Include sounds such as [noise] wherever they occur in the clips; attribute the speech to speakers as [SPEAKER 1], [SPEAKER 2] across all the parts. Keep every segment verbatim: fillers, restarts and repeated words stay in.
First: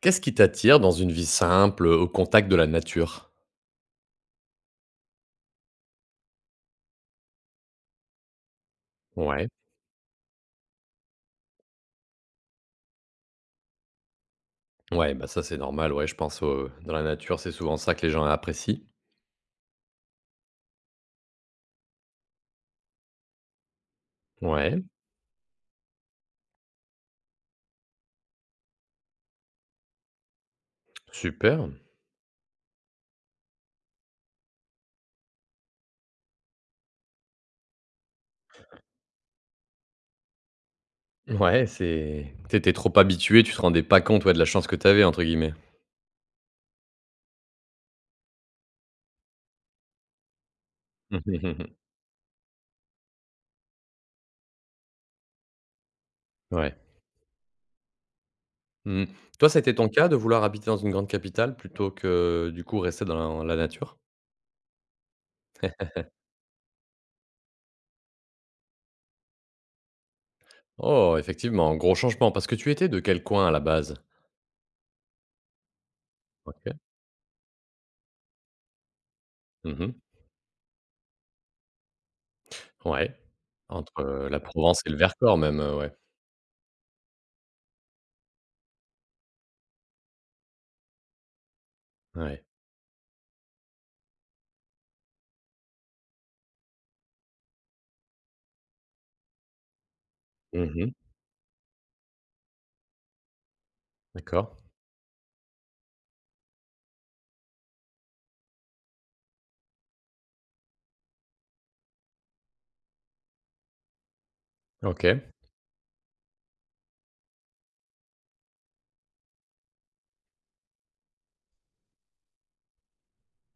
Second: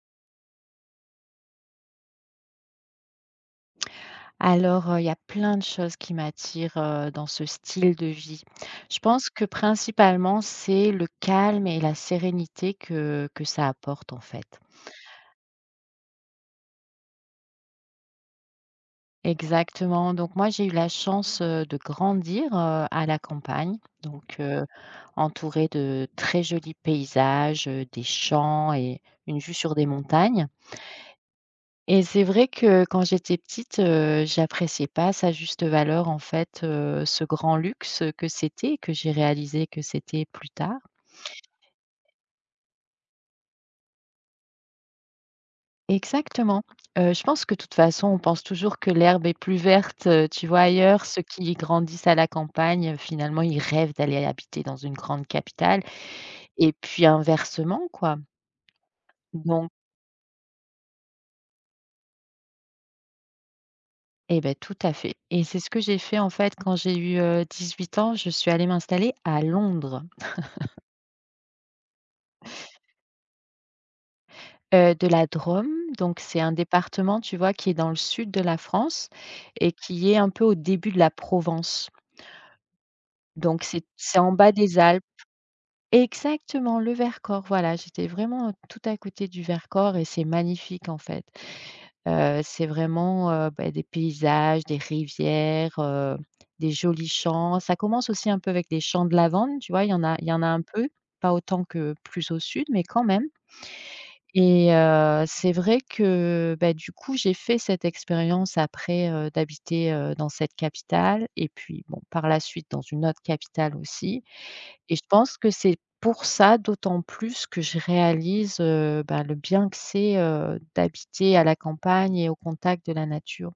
[SPEAKER 1] Qu'est-ce qui t'attire dans une vie simple, au contact de la nature?
[SPEAKER 2] Alors, heu, il y a plein de choses qui m'attirent, heu, dans ce style de vie. Je pense que
[SPEAKER 1] Ouais.
[SPEAKER 2] principalement, c'est le calme et la sérénité que que ça apporte, en fait.
[SPEAKER 1] Ouais, bah, ça, c'est normal, ouais, je pense au dans la nature, c'est souvent ça que les gens apprécient.
[SPEAKER 2] Exactement. Donc moi, j'ai eu la chance, heu, de grandir, heu, à la campagne, donc, heu,
[SPEAKER 1] Ouais,
[SPEAKER 2] entourée de très jolis paysages, heu, des champs et une vue sur des montagnes.
[SPEAKER 1] super.
[SPEAKER 2] Et c'est vrai que quand j'étais petite, heu, j'appréciais pas à sa juste valeur, en fait, heu, ce grand luxe que c'était, que j'ai réalisé que c'était plus tard.
[SPEAKER 1] Ouais, c'est t'étais trop habitué, tu te rendais pas compte, ouais, de la chance que t'avais entre guillemets.
[SPEAKER 2] Exactement. Heu, je pense que de toute façon, on pense toujours que l'herbe est plus verte, heu, tu vois, ailleurs. Ceux qui
[SPEAKER 1] [laughs]
[SPEAKER 2] grandissent à la campagne, heu, finalement, ils rêvent d'aller habiter dans une grande capitale et
[SPEAKER 1] Ouais.
[SPEAKER 2] puis inversement, quoi.
[SPEAKER 1] Mmh. Toi, ça a
[SPEAKER 2] Donc
[SPEAKER 1] été ton cas de vouloir habiter dans une grande capitale plutôt que, du coup, rester dans la la nature?
[SPEAKER 2] eh ben, tout à fait, et c'est ce que j'ai fait, en fait, quand j'ai eu, euh, dix-huit ans. Je suis allée m'installer à Londres.
[SPEAKER 1] Oh, effectivement, gros changement, parce que tu étais de quel coin à la base?
[SPEAKER 2] Heu, de la Drôme, donc c'est un
[SPEAKER 1] OK.
[SPEAKER 2] département, tu vois, qui est dans le sud de la France et
[SPEAKER 1] Mmh.
[SPEAKER 2] qui est un peu au début de la Provence.
[SPEAKER 1] Ouais,
[SPEAKER 2] Donc c'est
[SPEAKER 1] entre,
[SPEAKER 2] c'est
[SPEAKER 1] heu,
[SPEAKER 2] en
[SPEAKER 1] la
[SPEAKER 2] bas des
[SPEAKER 1] Provence et le
[SPEAKER 2] Alpes.
[SPEAKER 1] Vercors même, heu, ouais.
[SPEAKER 2] Exactement, le Vercors, voilà, j'étais vraiment tout à côté du Vercors, et c'est magnifique, en fait. Heu,
[SPEAKER 1] Ouais.
[SPEAKER 2] c'est vraiment, heu, bah, des paysages, des rivières, heu, des jolis champs. Ça commence aussi un peu avec des champs de lavande, tu vois? Il y en a il y en a un peu,
[SPEAKER 1] Mmh.
[SPEAKER 2] pas autant que plus au sud, mais quand même.
[SPEAKER 1] D'accord,
[SPEAKER 2] Et heu, c'est vrai que, bah, du coup, j'ai fait cette expérience après, heu, d'habiter, heu, dans cette capitale, et puis, bon, par la suite dans une autre capitale aussi, et je
[SPEAKER 1] OK.
[SPEAKER 2] pense que c'est pour ça, d'autant plus que je réalise, heu, bah, le bien que c'est, heu, d'habiter à la campagne et au contact de la nature.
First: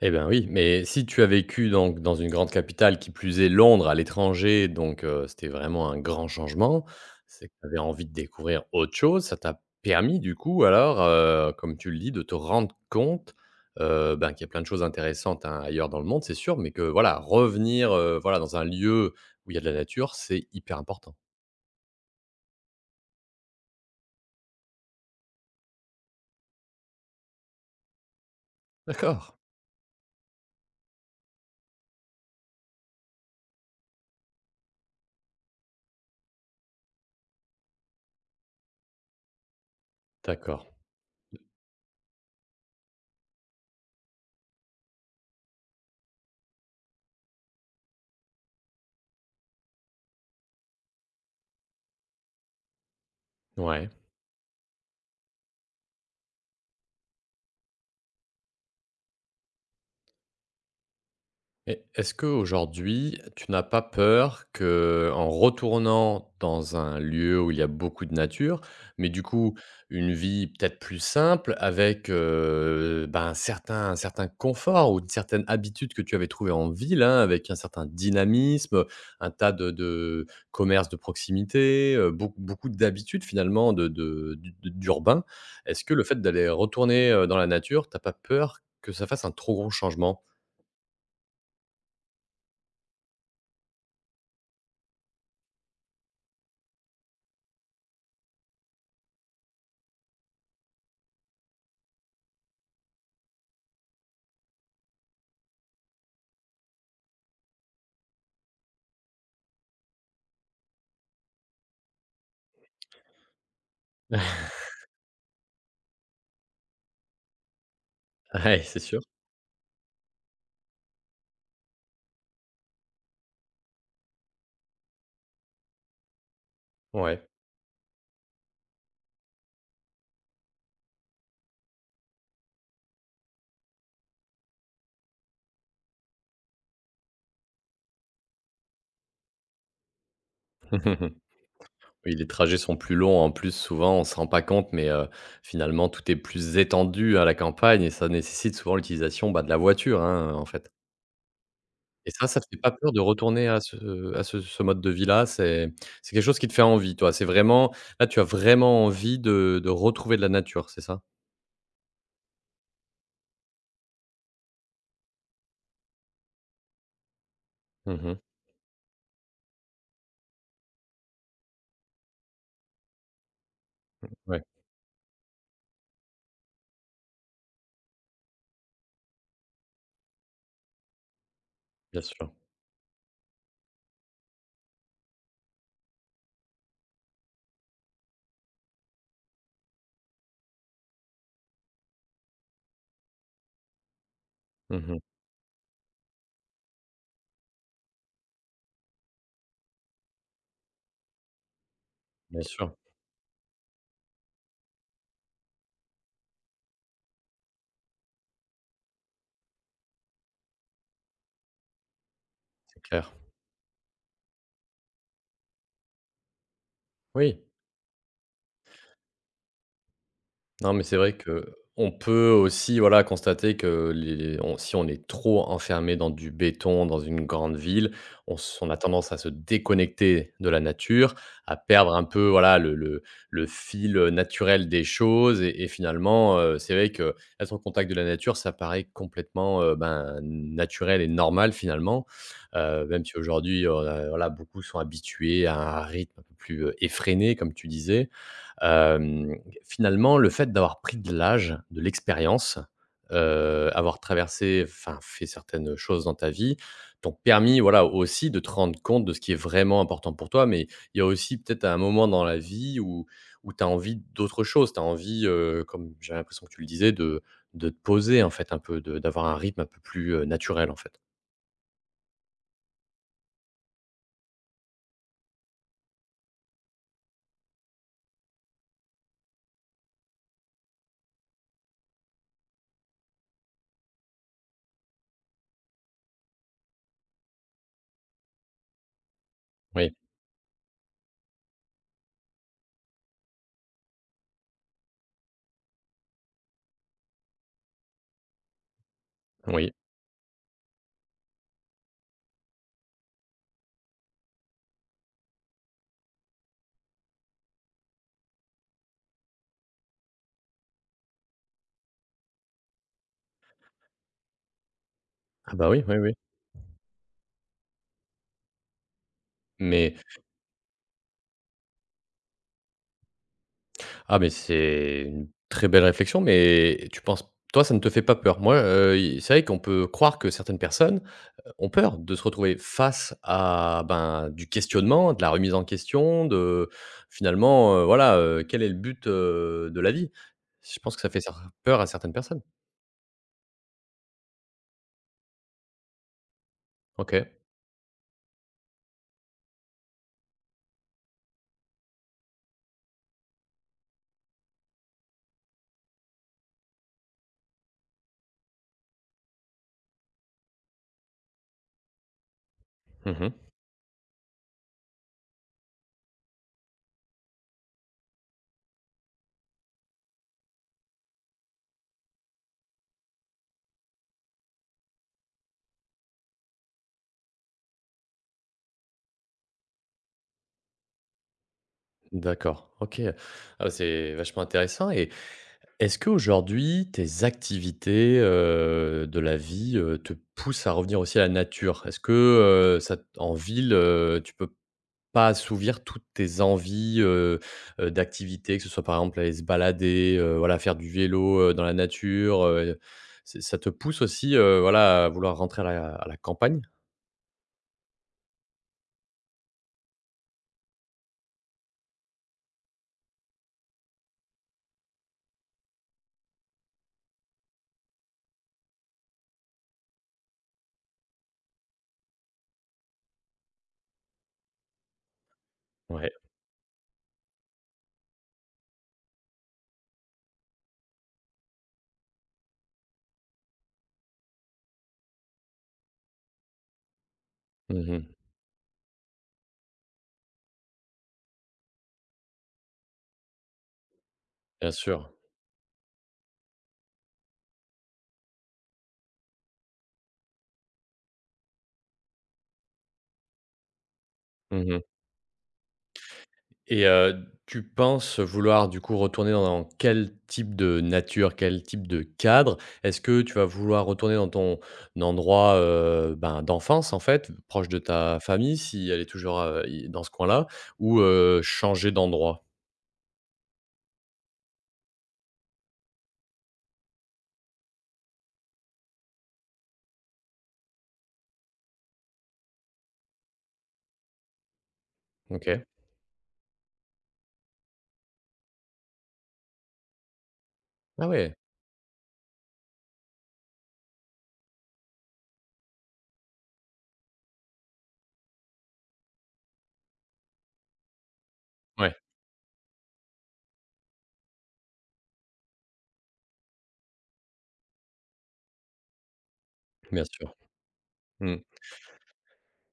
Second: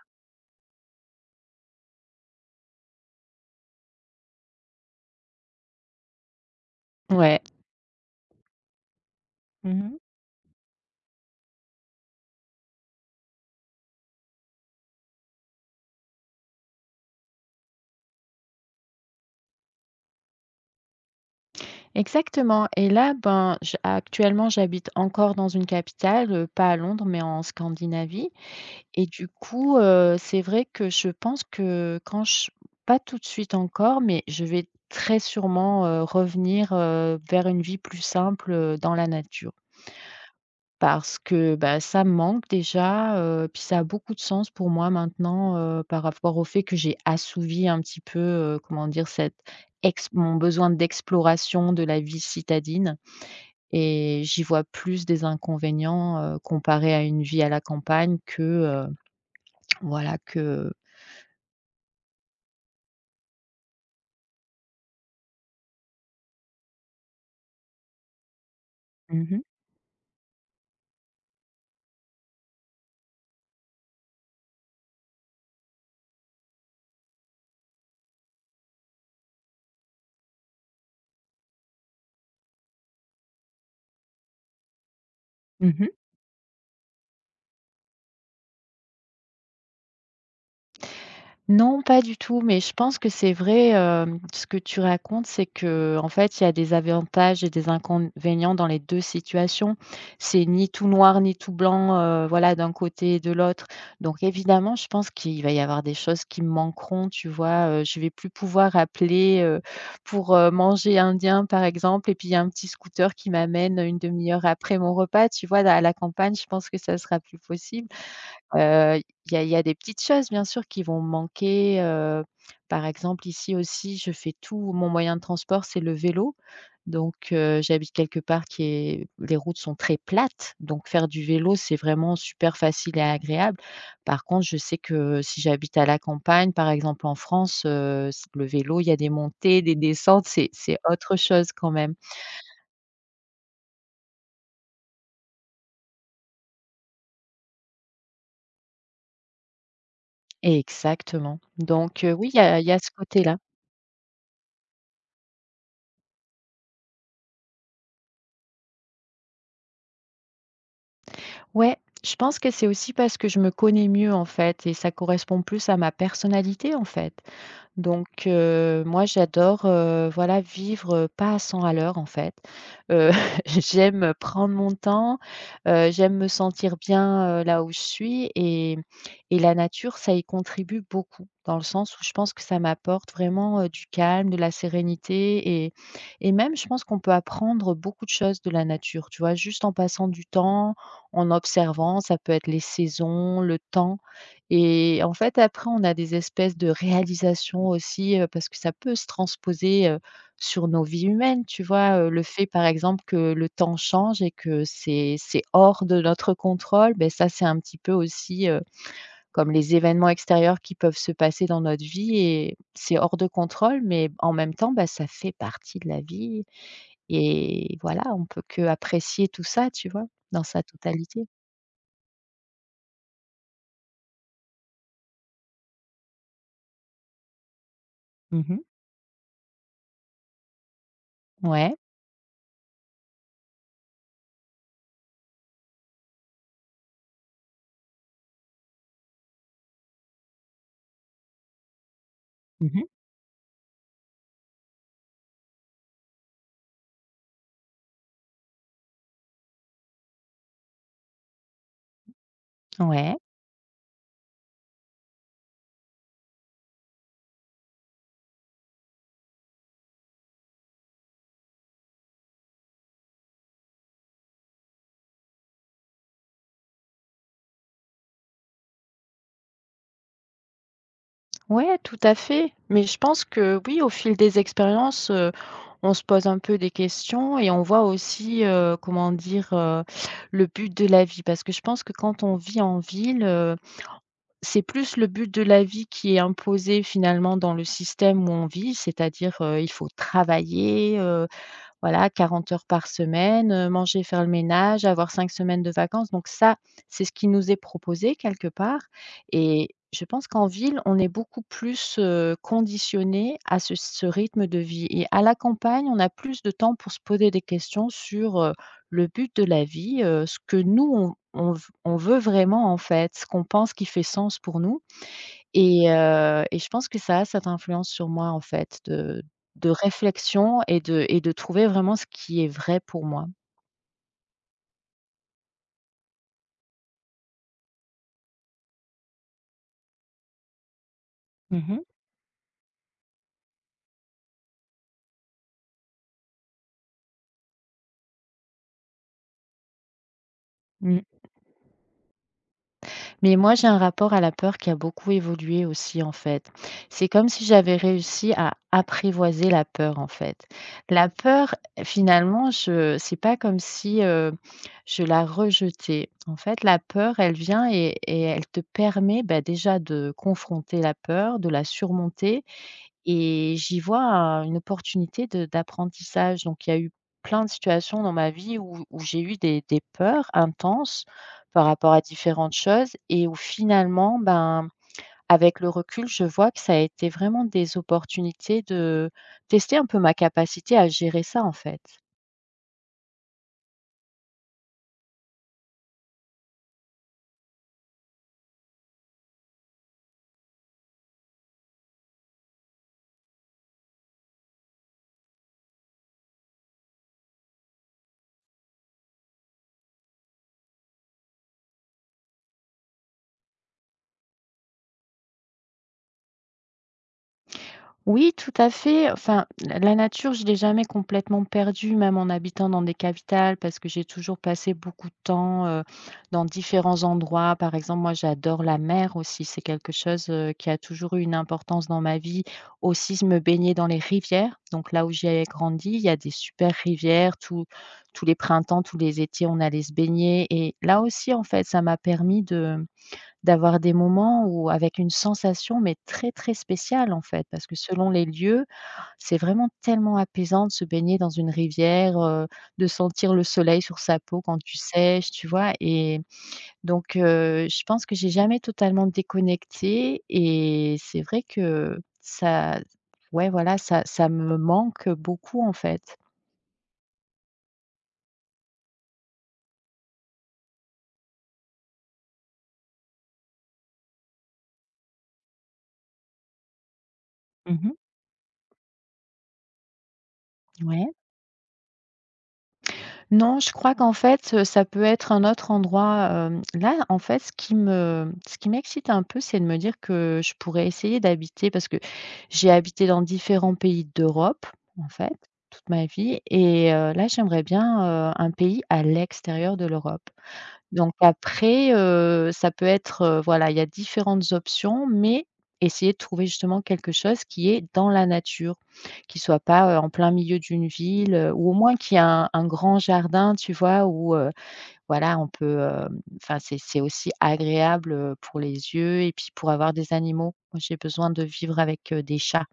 [SPEAKER 1] Eh ben, oui, mais si tu as vécu donc dans une grande capitale, qui plus est Londres, à l'étranger, donc heu, c'était vraiment un grand changement.
[SPEAKER 2] Ouais.
[SPEAKER 1] C'est que tu avais envie de découvrir autre chose. Ça t'a
[SPEAKER 2] Mmh.
[SPEAKER 1] permis du coup alors, heu, comme tu le dis, de te rendre compte, heu, ben, qu'il y a plein de choses intéressantes, hein, ailleurs dans le monde, c'est sûr, mais que voilà, revenir, heu, voilà, dans un lieu où il y a de la nature, c'est hyper important.
[SPEAKER 2] Exactement. Et là, ben, j actuellement, j'habite encore dans une capitale, heu, pas à Londres mais en Scandinavie. Et du
[SPEAKER 1] D'accord,
[SPEAKER 2] coup, heu, c'est vrai que je pense que quand je, pas tout de suite encore, mais je vais très sûrement, heu, revenir, heu, vers une vie plus simple, heu, dans la nature.
[SPEAKER 1] d'accord,
[SPEAKER 2] Parce que, bah, ça me manque déjà, heu, puis ça a beaucoup de sens pour moi maintenant, heu, par rapport au fait que j'ai assouvi un petit peu, heu, comment dire? Cette ex mon besoin d'exploration de la vie citadine,
[SPEAKER 1] ouais.
[SPEAKER 2] et j'y vois plus des inconvénients, heu, comparé à une vie à la campagne que, heu, voilà, que.
[SPEAKER 1] Et est-ce qu'aujourd'hui, tu n'as pas peur qu'en retournant dans un lieu où il y a beaucoup de nature, mais du
[SPEAKER 2] Mmh mh.
[SPEAKER 1] coup, une vie peut-être plus simple avec, heu, ben, un certain un certain confort ou une certaine habitude que tu avais trouvée en ville, hein, avec un certain dynamisme, un tas de de commerces de proximité, heu, beaucoup beaucoup d'habitudes finalement de de d'u d'urbain.
[SPEAKER 2] Mmh
[SPEAKER 1] Est-ce
[SPEAKER 2] mh.
[SPEAKER 1] que le fait d'aller retourner, heu, dans la nature, t'as pas peur que ça fasse un trop gros changement?
[SPEAKER 2] Non, pas du tout, mais je pense que c'est vrai, hem, ce que tu racontes, c'est qu'en fait, il y a des avantages et des inconvénients dans les deux situations. C'est ni tout noir ni tout blanc, heu, voilà, d'un côté et de l'autre. Donc évidemment, je pense qu'il va y avoir des choses qui me manqueront, tu vois? Heu, je vais plus pouvoir appeler, heu, pour, heu, manger indien, par exemple, et puis il y a un petit scooter qui m'amène une demi heure
[SPEAKER 1] [laughs]
[SPEAKER 2] après mon repas, tu vois? Là, à la campagne, je pense que ça sera plus possible.
[SPEAKER 1] Ouais, c'est
[SPEAKER 2] Heu,
[SPEAKER 1] sûr.
[SPEAKER 2] il y a il y a des petites choses bien sûr qui vont manquer, heu, par exemple, ici aussi, je fais tout mon moyen de transport, c'est le vélo. Donc
[SPEAKER 1] Ouais.
[SPEAKER 2] heu, j'habite quelque part qui est, les routes sont très plates, donc faire du vélo, c'est vraiment super facile et agréable. Par contre, je sais que si j'habite à la campagne, par exemple en France, heu, c le vélo, il y a des montées, des descentes, c'est c'est autre
[SPEAKER 1] [laughs]
[SPEAKER 2] chose quand même.
[SPEAKER 1] Oui, les trajets sont plus longs en plus, souvent, on se rend pas compte, mais heu, finalement, tout est plus étendu à la campagne et ça nécessite souvent l'utilisation, bah, de la voiture, hein, en fait.
[SPEAKER 2] Exactement. Donc
[SPEAKER 1] Et
[SPEAKER 2] heu,
[SPEAKER 1] ça,
[SPEAKER 2] oui, il y
[SPEAKER 1] ça te
[SPEAKER 2] a
[SPEAKER 1] fait
[SPEAKER 2] il y
[SPEAKER 1] pas
[SPEAKER 2] a ce
[SPEAKER 1] peur de
[SPEAKER 2] côté-là.
[SPEAKER 1] retourner à ce à ce ce mode de vie-là? C'est c'est quelque chose qui te fait envie, toi? C'est vraiment là, tu as vraiment envie de de retrouver de la nature, c'est ça?
[SPEAKER 2] Ouais, je pense que c'est aussi parce que je me connais mieux, en fait, et ça correspond plus à ma personnalité, en fait. Donc
[SPEAKER 1] Mmh.
[SPEAKER 2] heu, moi, j'adore, heu, voilà, vivre, heu, pas à cent à l'heure, en fait. Heu, [laughs] J'aime
[SPEAKER 1] Ouais,
[SPEAKER 2] prendre mon temps, heu, j'aime me sentir bien, heu, là où je suis, et et la nature, ça y contribue beaucoup, dans le sens où
[SPEAKER 1] bien
[SPEAKER 2] je pense
[SPEAKER 1] sûr.
[SPEAKER 2] que ça m'apporte vraiment, heu, du calme, de la sérénité, et et même je pense qu'on peut apprendre beaucoup de choses de la nature, tu vois? Juste en passant du temps, en observant, ça peut être les saisons, le temps. Et
[SPEAKER 1] Mmh.
[SPEAKER 2] en fait, après, on a des espèces de réalisations aussi, heu, parce que ça peut se transposer, heu, sur nos vies humaines, tu vois? Heu, le
[SPEAKER 1] Bien
[SPEAKER 2] fait, par
[SPEAKER 1] sûr,
[SPEAKER 2] exemple, que le temps change et que c'est c'est hors de notre contrôle, ben ça, c'est un petit peu aussi, heu, comme les événements extérieurs qui peuvent se passer dans notre vie et
[SPEAKER 1] c'est
[SPEAKER 2] c'est
[SPEAKER 1] clair.
[SPEAKER 2] hors de contrôle, mais en même temps, bah, ça fait partie de la vie,
[SPEAKER 1] Oui.
[SPEAKER 2] et voilà, on peut que apprécier tout ça, tu vois? Dans sa
[SPEAKER 1] Non, mais c'est vrai
[SPEAKER 2] totalité.
[SPEAKER 1] que on peut aussi, voilà, constater que les on si on est trop enfermé dans du béton, dans une grande ville, on s
[SPEAKER 2] Mmh.
[SPEAKER 1] on a tendance à se déconnecter de la nature, à
[SPEAKER 2] Ouais.
[SPEAKER 1] perdre un peu, voilà, le le le fil, naturel des choses et et finalement, heu, c'est vrai que être au contact de la nature, ça paraît complètement, heu, ben, naturel et normal finalement. Heu,
[SPEAKER 2] Mmh.
[SPEAKER 1] même si aujourd'hui, heu, voilà, beaucoup sont habitués à un rythme un peu plus, heu, effréné comme tu disais. Hem, Finalement, le fait d'avoir pris de l'âge, de l'expérience,
[SPEAKER 2] Ouais.
[SPEAKER 1] heu, avoir traversé, enfin, fait certaines choses dans ta vie, t'ont permis, voilà, aussi de te rendre compte de ce qui est vraiment important pour toi. Mais il y a aussi peut-être un moment dans la vie où où tu as envie d'autre chose. Tu as envie, heu, comme j'ai l'impression que tu le disais, de de te poser, en fait, un peu, de d'avoir un rythme un peu plus, heu, naturel, en fait.
[SPEAKER 2] Ouais, tout à fait. Mais je pense que oui, au fil des expériences, heu, on se pose un peu des questions, et on voit aussi, heu, comment dire, heu, le but de la vie. Parce que je pense que quand on vit en ville, heu, c'est plus le but de la vie qui est imposé finalement dans le système où on vit, c'est-à-dire, heu, il faut
[SPEAKER 1] Oui,
[SPEAKER 2] travailler, heu voilà, quarante heures par semaine, heu, manger, faire le ménage, avoir cinq semaines de vacances. Donc ça, c'est ce qui nous est proposé quelque part, et
[SPEAKER 1] oui.
[SPEAKER 2] je pense qu'en ville, on est beaucoup plus, heu, conditionnés à ce ce rythme de vie, et à la campagne, on a plus de temps pour se poser des questions sur, heu, le but de la vie, heu, ce que nous on on v on veut vraiment, en fait, ce qu'on pense qui fait sens pour nous,
[SPEAKER 1] Ah bah, oui,
[SPEAKER 2] et
[SPEAKER 1] oui, oui.
[SPEAKER 2] heu et je pense que ça a cette influence sur moi, en fait, de de
[SPEAKER 1] Mais
[SPEAKER 2] réflexion et de et de trouver vraiment ce qui est vrai pour moi.
[SPEAKER 1] ah mais c'est une très belle réflexion, mais tu penses toi, ça ne te fait pas peur? Moi, heu, i c'est vrai qu'on peut croire que certaines personnes
[SPEAKER 2] Mmh
[SPEAKER 1] ont
[SPEAKER 2] mh.
[SPEAKER 1] peur de se retrouver face à, ben, du questionnement, de la remise en question, de finalement, heu, voilà, heu, quel est le but, heu, de la vie? Je pense que
[SPEAKER 2] Mmh.
[SPEAKER 1] ça fait cer peur à certaines personnes.
[SPEAKER 2] Mais moi, j'ai un rapport à la peur qui a beaucoup évolué aussi, en fait. C'est
[SPEAKER 1] OK.
[SPEAKER 2] comme si j'avais réussi à apprivoiser la peur, en fait. La peur, finalement, je c'est pas comme si, heu, je la rejetais. En fait, la peur, elle vient, et et elle te permet, bah, déjà de confronter la peur, de la surmonter.
[SPEAKER 1] Mmh.
[SPEAKER 2] Et j'y vois, heu, une opportunité de d'apprentissage. Donc il y a eu plein de situations dans ma vie où où j'ai eu des des peurs intenses par rapport à différentes choses, et où finalement, ben, avec le recul, je vois que ça a été vraiment des opportunités de tester un peu ma capacité à gérer ça, en fait.
[SPEAKER 1] D'accord. OK. Ah bah, c'est vachement intéressant et est-ce qu'aujourd'hui, tes activités, heu, de la vie, heu, te poussent à revenir aussi à la nature? Est-ce que, heu, ça t en ville, heu, tu peux pas assouvir toutes tes envies, heu heu, d'activités, que ce soit, par exemple, aller se balader, heu, voilà, faire du vélo, heu, dans la nature, heu, c'est ça te pousse aussi, heu, voilà, à vouloir rentrer à la à la campagne?
[SPEAKER 2] Oui, tout à fait. Enfin, la la nature, je l'ai jamais complètement perdue, même en habitant dans des capitales, parce que j'ai toujours passé beaucoup de temps, euh, dans différents endroits. Par exemple, moi, j'adore la mer aussi. C'est quelque chose, euh, qui a toujours eu une importance dans ma vie. Aussi, se me baigner dans les rivières. Donc là où j'ai grandi, il y
[SPEAKER 1] Ouais.
[SPEAKER 2] a des super rivières. Tous tous les printemps, tous les étés, on allait se baigner. Et là aussi, en fait, ça m'a permis d'avoir des moments où, avec une sensation, mais très, très spéciale en fait, parce que
[SPEAKER 1] Mmh.
[SPEAKER 2] selon les lieux, c'est vraiment tellement apaisant de se baigner dans une rivière, heu, de sentir le soleil sur sa peau quand
[SPEAKER 1] Bien
[SPEAKER 2] tu
[SPEAKER 1] sûr.
[SPEAKER 2] sèches, tu vois? Et donc, heu, je pense que j'ai jamais totalement déconnecté, et c'est vrai que ça, ouais, voilà, ça ça me
[SPEAKER 1] Mmh.
[SPEAKER 2] manque beaucoup, en fait.
[SPEAKER 1] Et heu, tu penses vouloir du coup retourner dans quel type de nature, quel type de cadre? Est-ce que tu vas vouloir retourner dans ton endroit, heu, ben, d'enfance en fait, proche de
[SPEAKER 2] Mmh.
[SPEAKER 1] ta famille si elle est toujours, heu, i dans ce coin-là ou,
[SPEAKER 2] Ouais.
[SPEAKER 1] heu, changer d'endroit?
[SPEAKER 2] Non, je crois qu'en fait, heu, ça peut être un autre endroit, hem, là, en fait, ce qui me ce qui m'excite un peu, c'est de me dire que je pourrais essayer d'habiter, parce que j'ai habité dans différents pays d'Europe, en fait,
[SPEAKER 1] OK.
[SPEAKER 2] toute ma vie, et heu, là, j'aimerais bien, heu, un pays à l'extérieur de l'Europe.
[SPEAKER 1] Ah
[SPEAKER 2] Donc
[SPEAKER 1] ouais!
[SPEAKER 2] après, heu, ça peut être, heu, voilà, il y a différentes options, mais essayer de trouver justement quelque chose qui est dans la nature, qui soit pas, heu, en plein milieu d'une ville, heu, ou au
[SPEAKER 1] Ouais,
[SPEAKER 2] moins qui a un un grand jardin, tu vois? Où, heu, voilà, on peut, hem, enfin, c'est c'est aussi agréable, heu, pour les yeux et puis pour avoir
[SPEAKER 1] bien
[SPEAKER 2] des
[SPEAKER 1] sûr.
[SPEAKER 2] animaux. Moi, j'ai besoin
[SPEAKER 1] Mmh.
[SPEAKER 2] de vivre avec, heu, des chats.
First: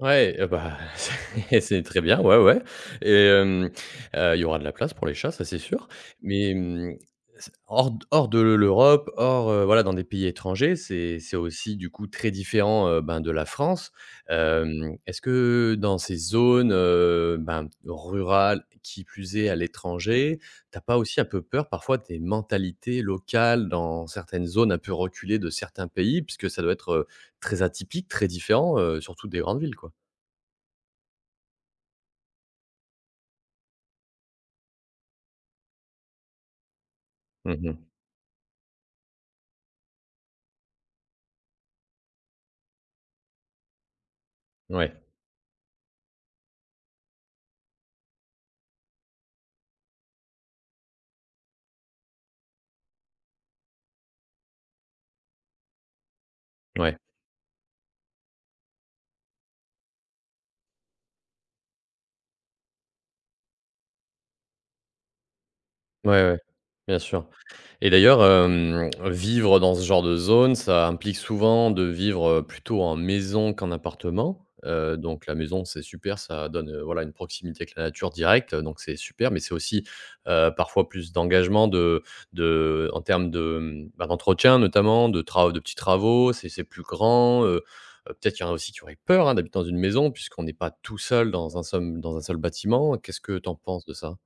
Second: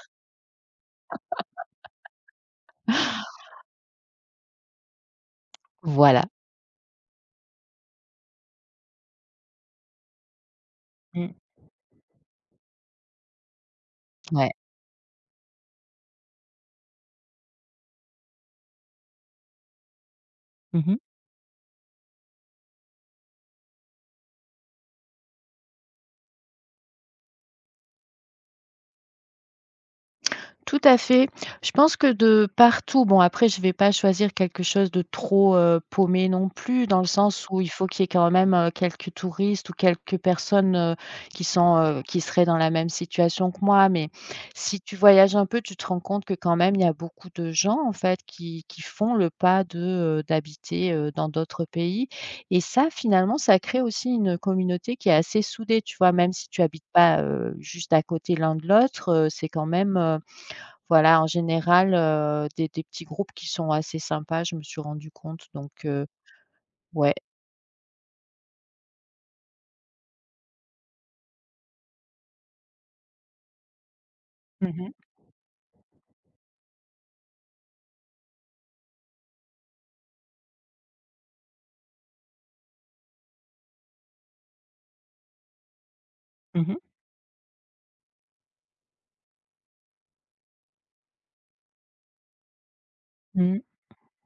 [SPEAKER 1] Ouais, heu, bah, [laughs] c'est c'est très bien, ouais, ouais et hem, heu, il y aura de la place pour les chats, ça c'est sûr.
[SPEAKER 2] Voilà.
[SPEAKER 1] Mais, mmh, c'est hors d hors de l'Europe, hors, heu, voilà, dans des pays étrangers, c'est
[SPEAKER 2] Mmh.
[SPEAKER 1] c'est aussi du coup très différent, heu, ben, de la France.
[SPEAKER 2] Ouais.
[SPEAKER 1] Hem, est-ce que dans ces zones, heu, ben, rurales, qui plus est à l'étranger, t'as
[SPEAKER 2] Mmh.
[SPEAKER 1] pas aussi un peu peur parfois des mentalités locales dans certaines zones un peu reculées de certains pays? Puisque ça doit être, heu, très atypique, très différent, heu, surtout des grandes villes, quoi.
[SPEAKER 2] Tout à fait. Je pense que de partout, bon, après, je vais pas choisir quelque chose de trop, heu, paumé non plus, dans le sens où
[SPEAKER 1] Mmh
[SPEAKER 2] il
[SPEAKER 1] mh.
[SPEAKER 2] faut qu'il y ait quand même, heu, quelques touristes ou quelques personnes, heu, qui sont, heu, qui seraient dans la même situation que moi. Mais si tu
[SPEAKER 1] Ouais,
[SPEAKER 2] voyages un peu, tu te rends compte que quand même il y a beaucoup de gens, en fait, qui qui font le pas de, heu, d'habiter, heu, dans d'autres pays, et ça finalement, ça crée aussi une communauté qui est assez soudée, tu vois? Même si tu habites
[SPEAKER 1] ouais,
[SPEAKER 2] pas, heu, juste à côté l'un de l'autre, heu, c'est quand même, voilà, en général, heu, des des petits groupes qui sont assez sympas, je me suis rendu compte, donc heu,
[SPEAKER 1] ouais, ouais, bien
[SPEAKER 2] ouais.
[SPEAKER 1] sûr et d'ailleurs, hem, vivre dans ce genre de zone, ça implique souvent de vivre, heu, plutôt en maison qu'en appartement.
[SPEAKER 2] Mmh mh.
[SPEAKER 1] Heu, donc la maison, c'est super, ça donne, heu, voilà, une proximité avec la nature directe, donc c'est super, mais c'est aussi, heu, parfois plus d'engagement de de en termes de, mmh, bah, d'entretien notamment, de trav de petits travaux, c'est c'est
[SPEAKER 2] Mmh.
[SPEAKER 1] plus grand, heu heu, peut-être qu'il y en a aussi qui auraient peur, hein, d'habiter dans une maison puisqu'on n'est pas tout seul dans un seul dans un seul bâtiment. Qu'est-ce que tu en
[SPEAKER 2] Mmh.
[SPEAKER 1] penses de ça?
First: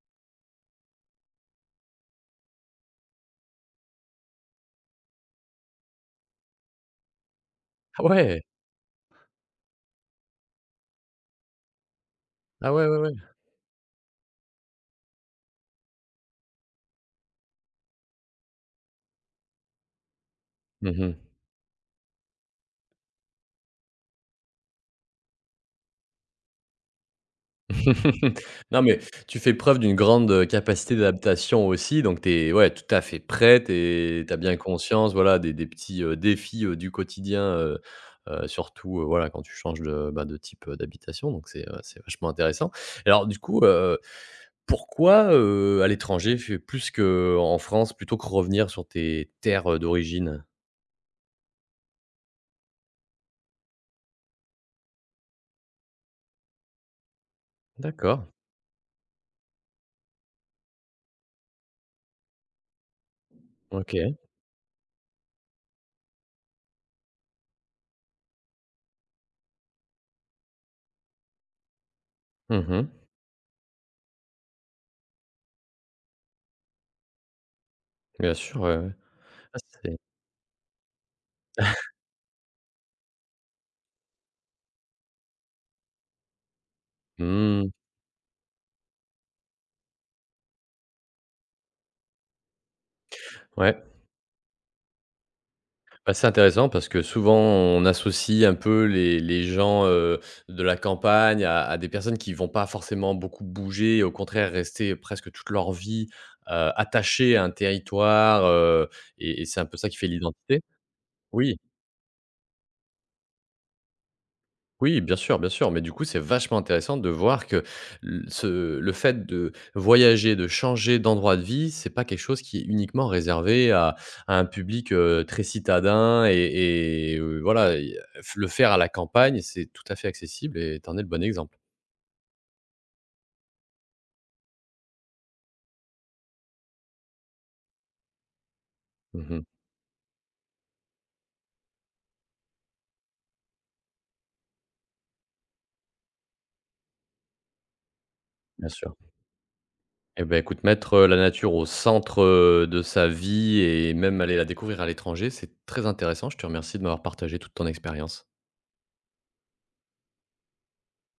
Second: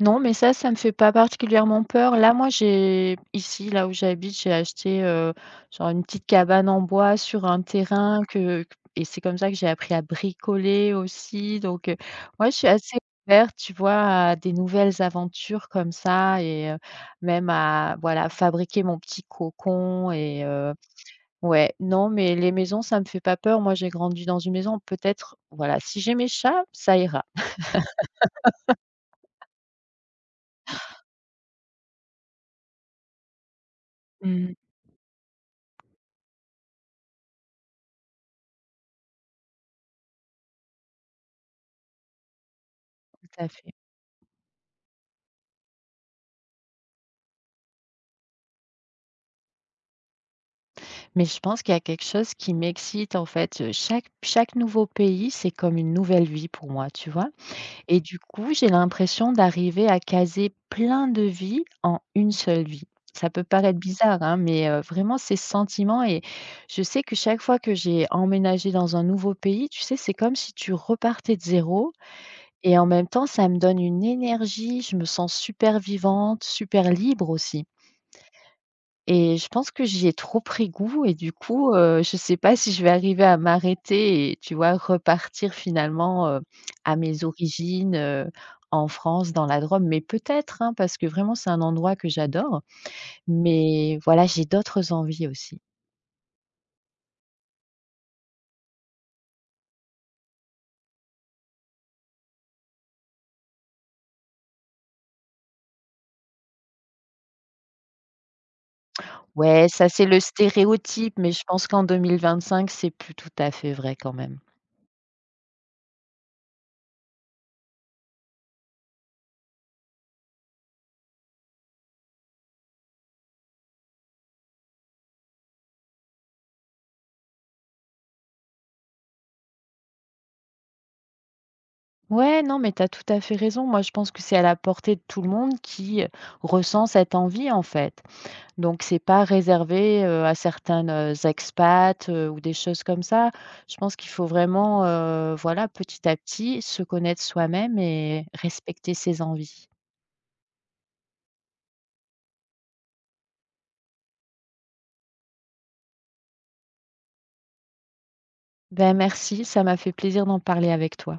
[SPEAKER 2] Non, mais ça, ça me fait pas particulièrement peur. Là, moi, j'ai ici, là où j'habite, j'ai acheté, heu, genre une petite cabane en bois sur un
[SPEAKER 1] Ah
[SPEAKER 2] terrain,
[SPEAKER 1] ouais!
[SPEAKER 2] que, et c'est comme ça que j'ai appris à bricoler aussi, donc heu, moi, je suis
[SPEAKER 1] Ah ouais,
[SPEAKER 2] assez
[SPEAKER 1] ouais, ouais.
[SPEAKER 2] ouverte, tu vois, à des nouvelles aventures comme ça, et heu, même à, voilà, fabriquer mon petit cocon, et heu.
[SPEAKER 1] Mmh mh.
[SPEAKER 2] Ouais, non, mais les maisons, ça me fait pas peur. Moi, j'ai grandi dans une maison. Peut-être, voilà, si j'ai mes chats, ça ira.
[SPEAKER 1] [laughs] Non, mais tu fais preuve d'une grande, heu, capacité d'adaptation aussi, donc tu es ouais, tout à fait prêt, tu es tu as
[SPEAKER 2] Mmh.
[SPEAKER 1] bien conscience, voilà, des des petits, heu, défis, heu, du quotidien, heu heu, surtout, heu, voilà, quand tu changes de, bah, de type, heu, d'habitation, donc c'est, heu, c'est vachement intéressant. Alors
[SPEAKER 2] Tout
[SPEAKER 1] du
[SPEAKER 2] à
[SPEAKER 1] coup,
[SPEAKER 2] fait.
[SPEAKER 1] heu, pourquoi, heu, à l'étranger, f plus qu'en France, plutôt que revenir sur tes terres, heu, d'origine?
[SPEAKER 2] Mais je pense qu'il y a quelque chose qui m'excite, en fait. Heu, chaque chaque nouveau pays, c'est comme une nouvelle vie pour moi, tu vois? Et du
[SPEAKER 1] D'accord,
[SPEAKER 2] coup, j'ai l'impression d'arriver à caser plein de vies en une seule vie. Ça peut paraître
[SPEAKER 1] OK.
[SPEAKER 2] bizarre, hein, mais heu, vraiment, c'est ce sentiment, et je sais que chaque fois que j'ai emménagé dans un nouveau pays, tu sais, c'est comme si tu repartais de zéro.
[SPEAKER 1] Mmh
[SPEAKER 2] Et en
[SPEAKER 1] mh.
[SPEAKER 2] même temps, ça me donne une énergie, je me sens super vivante, super libre aussi.
[SPEAKER 1] Bien sûr, ouais, ouais.
[SPEAKER 2] Et je
[SPEAKER 1] Ah
[SPEAKER 2] pense que
[SPEAKER 1] c'est
[SPEAKER 2] j'y ai trop pris goût, et du coup, heu, je sais pas si je vais arriver à m'arrêter et, tu vois, repartir finalement, heu, à mes
[SPEAKER 1] mmh,
[SPEAKER 2] origines, heu, en France, dans la Drôme. Mais peut-être, hein, parce que vraiment c'est un endroit que j'adore.
[SPEAKER 1] ouais.
[SPEAKER 2] Mais voilà, j'ai d'autres envies aussi.
[SPEAKER 1] Bah, c'est intéressant parce que souvent on associe un peu les les gens, heu, de la campagne à à des personnes qui vont pas forcément beaucoup bouger et au contraire rester presque toute leur vie, heu, attachées à un territoire, heu et et c'est un
[SPEAKER 2] Ouais,
[SPEAKER 1] peu
[SPEAKER 2] ça
[SPEAKER 1] ça qui
[SPEAKER 2] c'est
[SPEAKER 1] fait
[SPEAKER 2] le
[SPEAKER 1] l'identité.
[SPEAKER 2] stéréotype, mais je
[SPEAKER 1] Oui.
[SPEAKER 2] pense qu'en deux mille vingt-cinq, c'est plus tout à fait vrai quand même.
[SPEAKER 1] Oui, bien sûr, bien sûr, mais du coup, c'est vachement intéressant de voir que l ce le fait de voyager, de changer d'endroit de vie, c'est pas quelque chose qui est uniquement réservé à à un public, heu, très citadin et et heu, voilà et le faire à la campagne, c'est tout à fait accessible et t'en es le bon exemple.
[SPEAKER 2] Ouais, non, mais tu as tout à fait raison. Moi, je pense que c'est à la portée de tout le monde qui, heu, ressent cette envie, en fait. Donc c'est pas
[SPEAKER 1] Mmh.
[SPEAKER 2] réservé, heu, à certaines, heu, expats, heu, ou des choses comme ça. Je pense qu'il faut vraiment, heu, voilà, petit à petit, se connaître soi-même et
[SPEAKER 1] Bien
[SPEAKER 2] respecter
[SPEAKER 1] sûr
[SPEAKER 2] ses envies.
[SPEAKER 1] et ben, écoute, mettre, heu, la nature au centre, heu, de sa vie et même aller la découvrir à l'étranger, c'est très intéressant. Je te remercie de m'avoir partagé toute ton expérience.
[SPEAKER 2] Ben, merci, ça m'a fait plaisir d'en parler avec toi.